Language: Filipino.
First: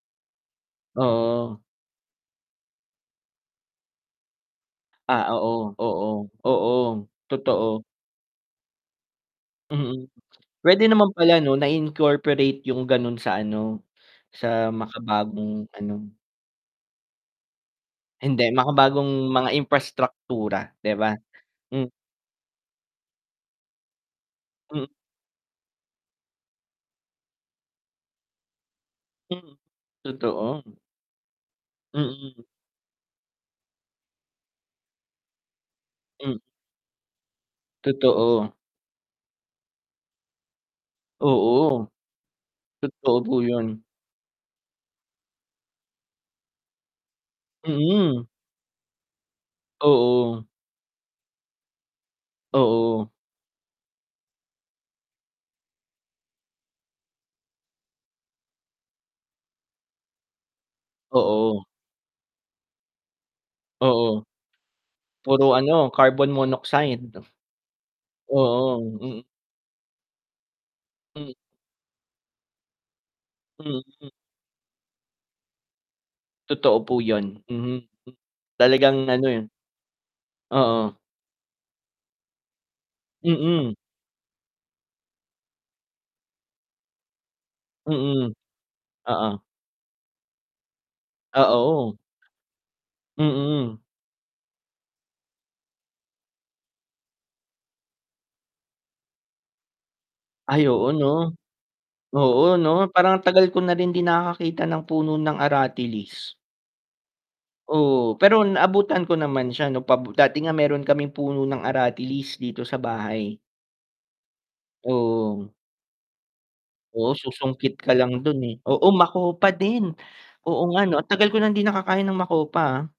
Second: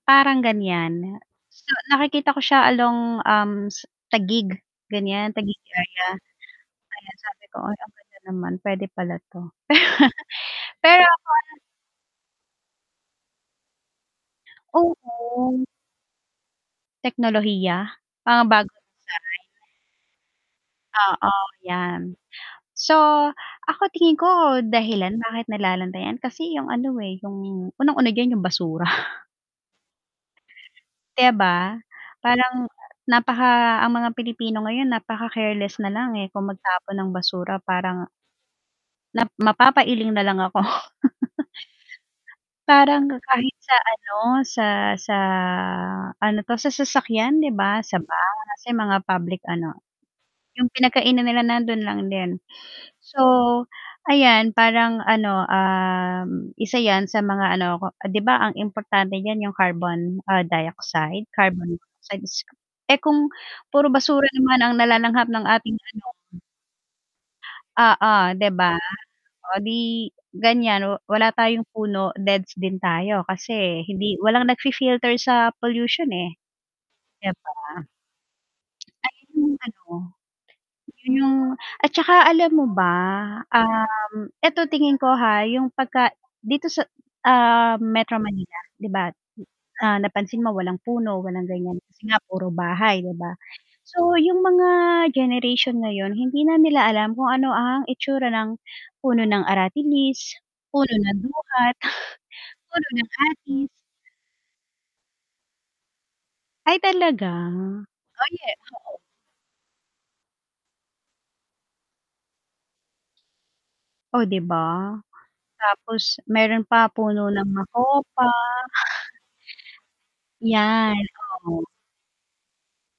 Parang ganyan, Oo. nakikita ko siya along, um, s Taguig, ganyan Ah, Taguig oo, area. oo, oo, Ayan sabi ko, Ay, totoo. ang ganda naman, pwede pala 'to. Mm, pwede Pero. naman pala, 'no, na i-incorporate 'yung gano'n sa ano sa Oh. makabagong ano. Teknolohiya, mga Hindi, bago makabagong [unintelligible] mga imprastraktura, 'di ba? Oo, Hmm. 'yan. So ako, tingin ko Hmm. dahilan bakit nalulubog kasi 'yung ano, eh, 'yung unang-una, 'yun 'yung basura. Hmm, totoo. 'Di ba, Mm. parang napaka ang mga Pilipino ngayon, napaka-careless nalang, eh, Hmm. kung magtapon ng basura? Parang. Totoo. Na mapapailing nalang ako. Oo. Parang Totoo po kahit sa 'yun. ano, sa sa ano to, sa sasakyan 'di ba, sa Mm. bus, sa mga public ano, Oo. 'yung pinagkainan nila, nandun lang din. Oo. So 'ayan, parang ano, ah, isa 'yan sa mga ano, 'di ba, ang importante diyan 'yung carbon dioxide? Oo. Carbon dioxide is eh, kung puro Oo. basura naman ang nalalanghap puro ng ano ating ano. carbon monoxide. Oo, 'di ba? Oo, mm. Oh, 'di ganyan wala Hmm. tayong puno, deaths din tayo Hmm, kasi hmm. hindi walang nag-fifilter sa pollution, eh, Totoo po 'di 'yun, Mm, ba? talagang Ay ano eh. 'yung ano, Oo. 'yun 'yung at tsaka alam mo ba? Mm. um, eto tingin ko ha, 'yung pag dito sa, ah, sa Metro Mm, Manila, 'di ba. oo. Ah, napansin mo walang puno, Ah, walang ganyan oo. kasi nga puro bahay, 'di ba? Mm. So 'yung mga generation ngayon, hindi na nila alam kung ano ang itsura ng puno ng aratilis, Ay oo, puno ng 'no? duhat, Oo puno 'no, ng parang ang tagal ko atis. na rin din nakakakita ng puno ng aratilis. Ay talaga? Oo, pero naabutan ko naman siya 'no dati nga meron kaming puno ng aratilis dito sa bahay. Oh, d'i ba? Oo. Tapos meron pa, Oo, puno ng susungkit ka lang makopa. dun, eh. Oo, makopa din. Oo, ang Yan. tagal ko ng hindi nakakain ng makopa.